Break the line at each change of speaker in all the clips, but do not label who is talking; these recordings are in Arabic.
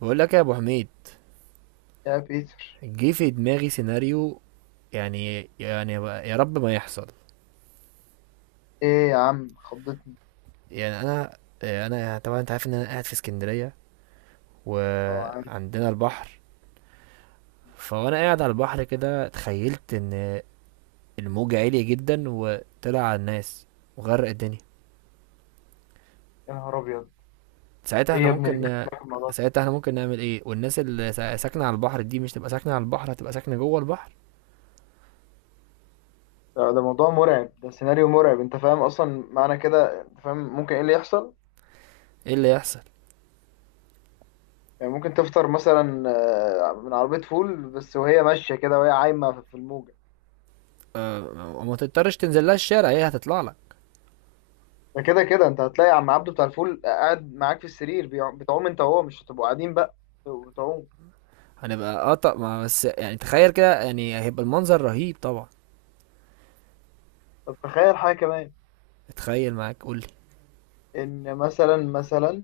بقول لك يا ابو حميد.
يا بيتر،
جه في دماغي سيناريو، يعني يا رب ما يحصل.
ايه يا عم خضتني.
يعني انا طبعا انت عارف ان انا قاعد في اسكندريه
اه، عارف.
وعندنا البحر. فوانا قاعد على البحر كده تخيلت ان الموج عالي جدا وطلع على الناس وغرق الدنيا.
يا نهار ابيض،
ساعتها
ايه
احنا
يا ابني اللي جبت
ممكن
معاك الموضوع ده.
ساعتها احنا ممكن نعمل ايه؟ والناس اللي ساكنه على البحر دي مش تبقى ساكنه على البحر، هتبقى ساكنه جوه البحر.
ده موضوع مرعب، ده سيناريو مرعب. انت فاهم اصلا معنى كده؟ انت فاهم ممكن ايه اللي يحصل؟
ايه اللي يحصل؟
يعني ممكن تفطر مثلا، من عربية فول، بس وهي ماشية كده وهي عايمة في الموجة.
أه، وما تضطرش تنزل لها الشارع، هي هتطلع لك.
ده كده كده انت هتلاقي عم عبده بتاع الفول قاعد معاك في السرير بتعوم انت وهو، مش هتبقوا قاعدين بقى بتبقوا بتعوم.
هنبقى قطع، ما بس يعني تخيل كده، يعني هيبقى المنظر رهيب طبعا.
طب تخيل حاجة كمان.
اتخيل معاك، قولي.
ان مثلا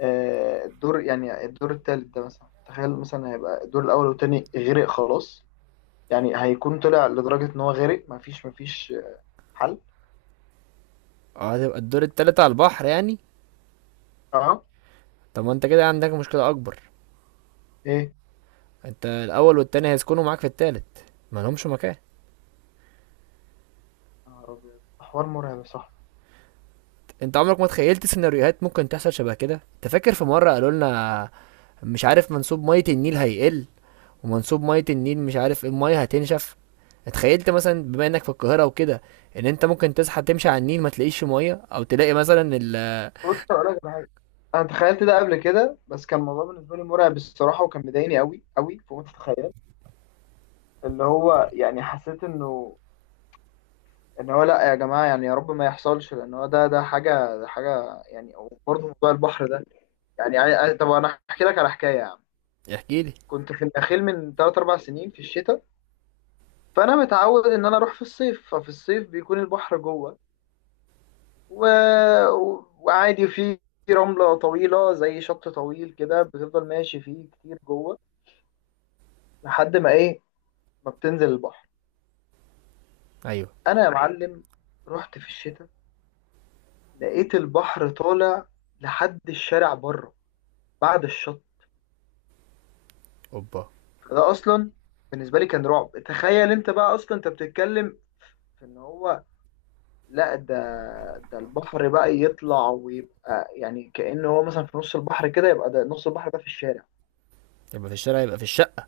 الدور، يعني الدور التالت ده مثلا، تخيل مثلا هيبقى الدور الأول والتاني غرق خلاص. يعني هيكون طلع لدرجة إن هو غرق، مفيش حل.
اه، هتبقى الدور التالت على البحر يعني.
أه.
طب ما انت كده عندك مشكلة أكبر.
إيه.
انت الأول والتاني هيسكنوا معاك في التالت، ما لهمش مكان.
يا نهار أبيض، ده حوار مرعب، صح؟
انت عمرك ما تخيلت سيناريوهات ممكن تحصل شبه كده؟ انت فاكر في مرة قالوا لنا مش عارف منسوب مية النيل هيقل، ومنسوب مية النيل مش عارف ايه، المية هتنشف؟ اتخيلت مثلا بما انك في القاهرة وكده ان انت ممكن تصحى تمشي على النيل ما تلاقيش مية، او تلاقي مثلا ال...
بص أقول لك على حاجة. أنا تخيلت ده قبل كده، بس كان الموضوع بالنسبة لي مرعب الصراحة، وكان مضايقني أوي أوي فوق ما تتخيل. اللي هو يعني حسيت إنه إن هو لأ يا جماعة، يعني يا رب ما يحصلش، لأن هو ده حاجة، ده حاجة يعني. وبرضه موضوع البحر ده يعني طب أنا أحكي لك على حكاية يا عم.
احكيلي.
كنت في النخيل من 3-4 سنين في الشتاء، فانا متعود ان انا اروح في الصيف. ففي الصيف بيكون البحر جوه و... وعادي في رملة طويلة، زي شط طويل كده، بتفضل ماشي فيه كتير جوه لحد ما ايه، ما بتنزل البحر.
ايوه.
انا يا معلم رحت في الشتاء، لقيت البحر طالع لحد الشارع بره بعد الشط.
اوبا.
ده اصلا بالنسبة لي كان رعب. تخيل انت بقى اصلا، انت بتتكلم في ان هو، لا ده، ده البحر بقى يطلع ويبقى يعني كأنه هو مثلا في نص البحر كده، يبقى ده نص البحر ده في الشارع.
يبقى في الشارع، يبقى في الشقة.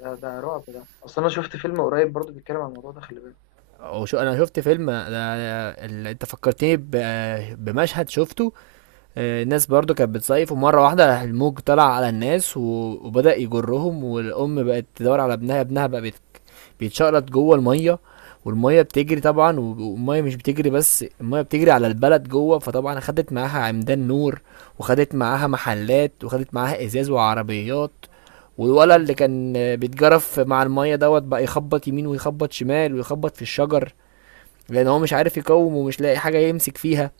ده رعب. ده اصلا انا شفت فيلم قريب برضو بيتكلم عن الموضوع ده، خلي بالك.
او شو، انا شفت فيلم انت فكرتني بمشهد شفته. الناس برضو كانت بتصيف، ومرة واحدة راح الموج طلع على الناس وبدأ يجرهم، والأم بقت تدور على ابنها. ابنها بقى بيتشقلط جوه الميه، والميه بتجري طبعا، والميه مش بتجري بس، الميه بتجري على البلد جوه، فطبعا خدت معاها عمدان نور، وخدت معاها محلات، وخدت معاها ازاز وعربيات.
يا
والولد اللي
نهار أبيض.
كان بيتجرف مع الميه دوت بقى يخبط يمين ويخبط شمال ويخبط في الشجر، لان هو مش عارف يقوم ومش لاقي حاجه يمسك فيها.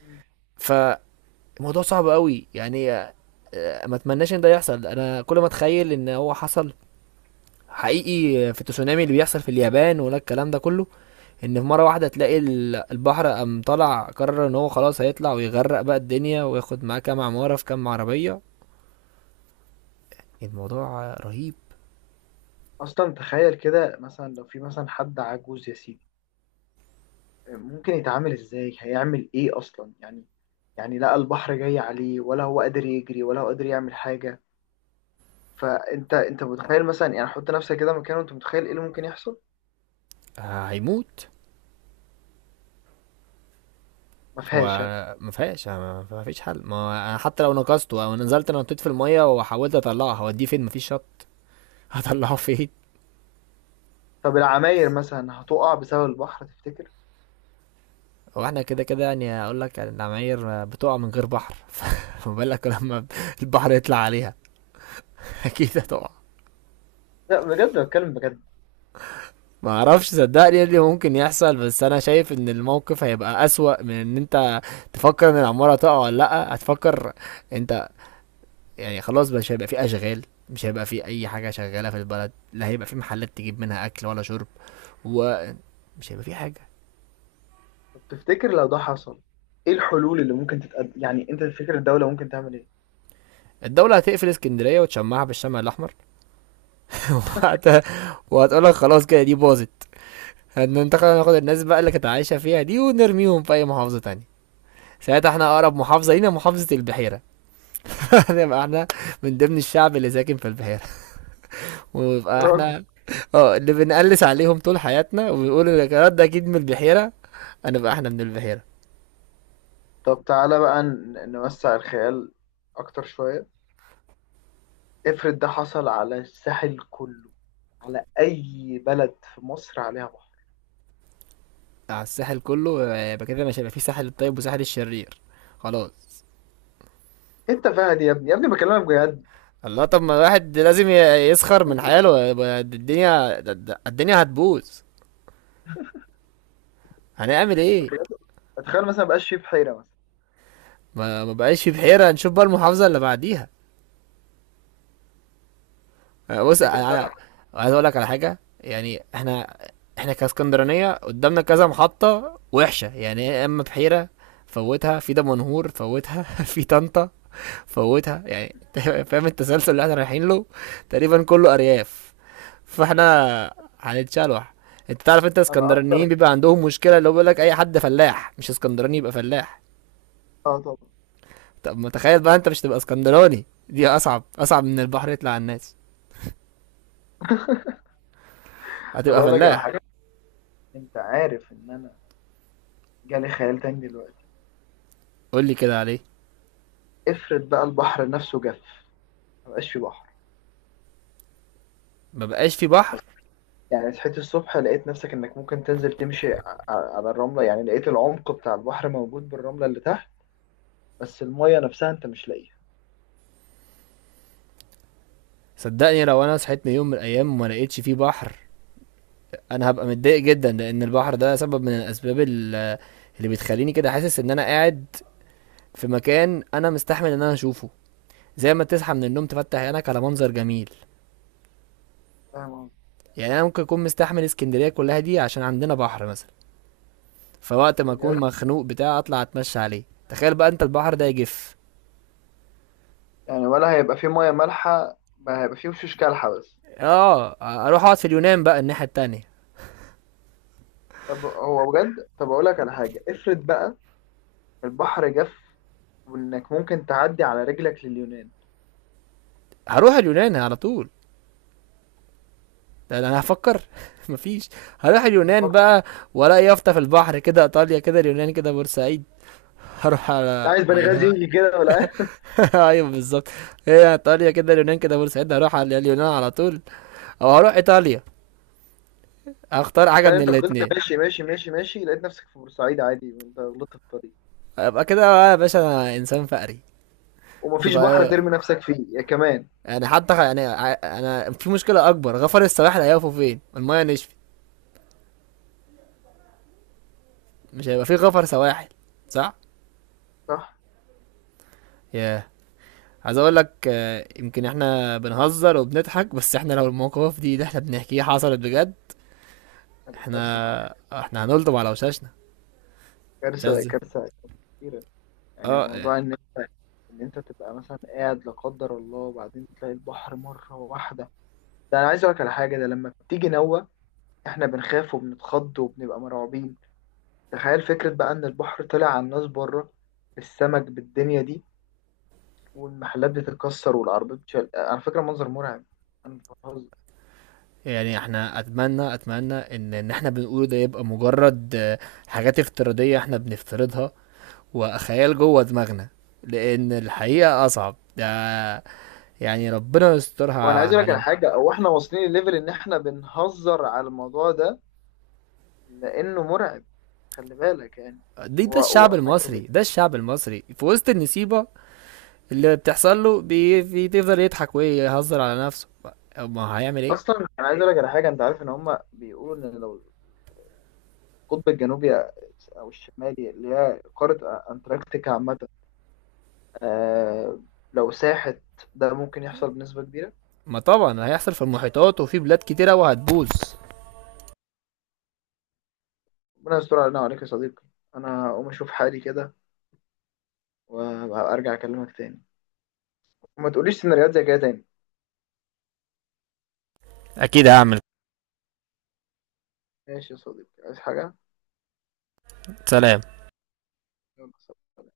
مم.
فالموضوع صعب قوي يعني. ما اتمناش ان ده يحصل. انا كل ما اتخيل ان هو حصل حقيقي في التسونامي اللي بيحصل في اليابان ولا الكلام ده كله، ان في مره واحده تلاقي البحر قام طلع قرر ان هو خلاص هيطلع ويغرق بقى الدنيا وياخد معاه كام عماره في كام عربيه. الموضوع رهيب.
اصلا تخيل كده مثلا لو في مثلا حد عجوز يا سيدي، ممكن يتعامل ازاي، هيعمل ايه اصلا يعني؟ يعني لقى البحر جاي عليه، ولا هو قادر يجري ولا هو قادر يعمل حاجة. فانت متخيل مثلا، يعني حط نفسك كده مكانه، انت متخيل ايه اللي ممكن يحصل؟
هيموت.
ما
هو
فيهاش.
ما فيهاش. ما فيش حل. ما انا حتى لو نقصته او نزلت انا نطيت في الميه وحاولت اطلعه، هوديه فين؟ مفيش شط. هطلعه فين؟
طب العماير مثلا هتقع بسبب البحر، تفتكر؟
هو احنا كده كده يعني، اقول لك يعني، العماير بتقع من غير بحر. فما بالك لما البحر يطلع عليها؟ اكيد هتقع.
لا بجد، بتكلم بجد.
ما اعرفش، صدقني، ايه اللي ممكن يحصل، بس انا شايف ان الموقف هيبقى اسوأ من ان انت تفكر ان العمارة تقع ولا لا. هتفكر انت يعني خلاص مش هيبقى في اشغال، مش هيبقى في اي حاجة شغالة في البلد، لا هيبقى في محلات تجيب منها اكل ولا شرب، ومش هيبقى في حاجة.
طب تفتكر لو ده حصل ايه الحلول اللي ممكن تتقدم؟ يعني انت تفتكر الدولة ممكن تعمل ايه؟
الدولة هتقفل اسكندرية وتشمعها بالشمع الأحمر. وقتها وهتقولك خلاص كده دي باظت، هننتقل، ناخد الناس بقى اللي كانت عايشة فيها دي ونرميهم في أي محافظة تانية. ساعتها احنا أقرب محافظة لينا محافظة البحيرة، نبقى احنا من ضمن الشعب اللي ساكن في البحيرة،
يا
ويبقى
راجل.
احنا اه اللي بنقلس عليهم طول حياتنا وبيقول لك يا ده اكيد من البحيرة، هنبقى احنا من البحيرة.
طب تعالى بقى نوسع الخيال اكتر شوية. افرض ده حصل على الساحل كله، على اي بلد في مصر عليها بحر.
على الساحل كله؟ يبقى كده مش هيبقى في ساحل الطيب وساحل الشرير، خلاص.
انت فاهم يا ابني، يا ابني بكلمك بجد.
الله، طب ما الواحد لازم يسخر من حاله. يبقى الدنيا هتبوظ، هنعمل
طب
ايه؟
بجد، اتخيل مثلا مبقاش فيه بحيرة مثلا.
ما بقاش في بحيرة، نشوف بقى المحافظة اللي بعديها. بص
تفتكر
أنا
فعلا؟
عايز اقول لك على حاجه يعني. احنا كاسكندرانيه قدامنا كذا محطه وحشه يعني، يا اما بحيره، فوتها في دمنهور، فوتها في طنطا، فوتها يعني. فاهم التسلسل اللي احنا رايحين له؟ تقريبا كله ارياف، فاحنا هنتشلوح. انت تعرف انت
انا
اسكندرانيين
اكتر.
بيبقى عندهم مشكله، اللي هو بيقول لك اي حد فلاح مش اسكندراني يبقى فلاح.
اه طبعا.
طب ما تخيل بقى انت مش تبقى اسكندراني، دي اصعب اصعب من البحر يطلع على الناس.
طب
هتبقى
اقول لك على
فلاح.
حاجة، انت عارف ان انا جالي خيال تاني دلوقتي.
قول لي كده عليه.
افرض بقى البحر نفسه جف، مبقاش فيه بحر.
ما بقاش في بحر.
يعني صحيت الصبح لقيت نفسك انك ممكن تنزل تمشي على الرملة، يعني لقيت العمق بتاع البحر موجود بالرملة اللي تحت، بس المية نفسها انت مش لاقيها.
صدقني لو انا صحيت من يوم من الايام وما لقيتش فيه بحر، انا هبقى متضايق جدا، لان البحر ده سبب من الاسباب اللي بتخليني كده حاسس ان انا قاعد في مكان انا مستحمل ان انا اشوفه، زي ما تصحى من النوم تفتح عينك على منظر جميل.
فاهم قصدي؟
يعني انا ممكن اكون مستحمل اسكندريه كلها دي عشان عندنا بحر مثلا، فوقت ما
بجد.
اكون مخنوق بتاع اطلع اتمشى عليه. تخيل بقى انت البحر ده يجف.
يعني ولا هيبقى فيه مية مالحة، ما هيبقى فيه وشوش كالحة بس.
اه. اروح اقعد في اليونان بقى الناحيه التانية.
طب هو بجد. طب اقول لك على حاجة، افرض بقى البحر جف، وانك ممكن تعدي على رجلك لليونان.
هروح اليونان على طول. لا لا، انا هفكر. مفيش، هروح اليونان
فكر.
بقى. ولا يافطة في البحر كده ايطاليا، كده اليونان، كده بورسعيد، هروح
لا
على
عايز بنغازي
اليونان.
يجي كده، ولا عايز
ايوه بالظبط. هي ايطاليا كده، اليونان كده، بورسعيد، هروح على اليونان على طول، او هروح ايطاليا، هختار حاجة
تخيل
من
انت فضلت
الاتنين.
ماشي ماشي ماشي ماشي لقيت نفسك في بورسعيد عادي وانت غلطت في الطريق،
ابقى كده بقى يا باشا، انا انسان فقري.
ومفيش بحر
تبقى،
ترمي نفسك فيه يا كمان.
يعني حتى انا في مشكلة اكبر، غفر السواحل هيقفوا فين المايه نشفت؟ مش هيبقى في غفر سواحل، صح.
صح،
ياه. عايز اقول لك، يمكن احنا بنهزر وبنضحك، بس احنا لو المواقف دي اللي احنا بنحكيها حصلت بجد،
هتبقى كارثة طبعا.
احنا احنا هنلطم على وشاشنا. مش
كارثة
عايز.
كارثة كارثة كبيرة. يعني
اه.
موضوع إن أنت تبقى مثلا قاعد لا قدر الله، وبعدين تلاقي البحر مرة واحدة. ده أنا عايز أقولك على حاجة، ده لما بتيجي نوة إحنا بنخاف وبنتخض وبنبقى مرعوبين. تخيل فكرة بقى إن البحر طلع على الناس بره، بالسمك، بالدنيا دي، والمحلات بتتكسر والعربيات بتشال، على فكرة منظر مرعب. أنا مش بهزر.
يعني احنا اتمنى ان احنا بنقوله ده يبقى مجرد حاجات افتراضية احنا بنفترضها وخيال جوه دماغنا، لان الحقيقة اصعب ده يعني، ربنا
وأنا
يسترها
عايز أقولك على
علينا.
حاجة، أو إحنا واصلين لليفل إن إحنا بنهزر على الموضوع ده لانه مرعب. خلي بالك يعني.
دي، ده
هو
الشعب
اصلا كانوا
المصري، ده الشعب المصري في وسط النسيبة اللي بتحصل له بيفضل يضحك ويهزر على نفسه، ما هيعمل ايه.
اصلا انا عايز اقول لك على حاجه، انت عارف ان هم بيقولوا ان لو القطب الجنوبي او الشمالي، اللي هي قاره انتاركتيكا عامه، آه لو ساحت، ده ممكن يحصل بنسبه كبيره.
ما طبعا هيحصل في المحيطات وفي بلاد كتيرة وهتبوظ.
ربنا يستر علينا وعليك يا صديقي. انا هقوم اشوف حالي كده، وارجع اكلمك تاني. وما تقوليش سيناريوهات زي كده تاني.
اكيد هعمل.
ماشي يا صديقي، عايز حاجه؟
سلام.
يلا سلام.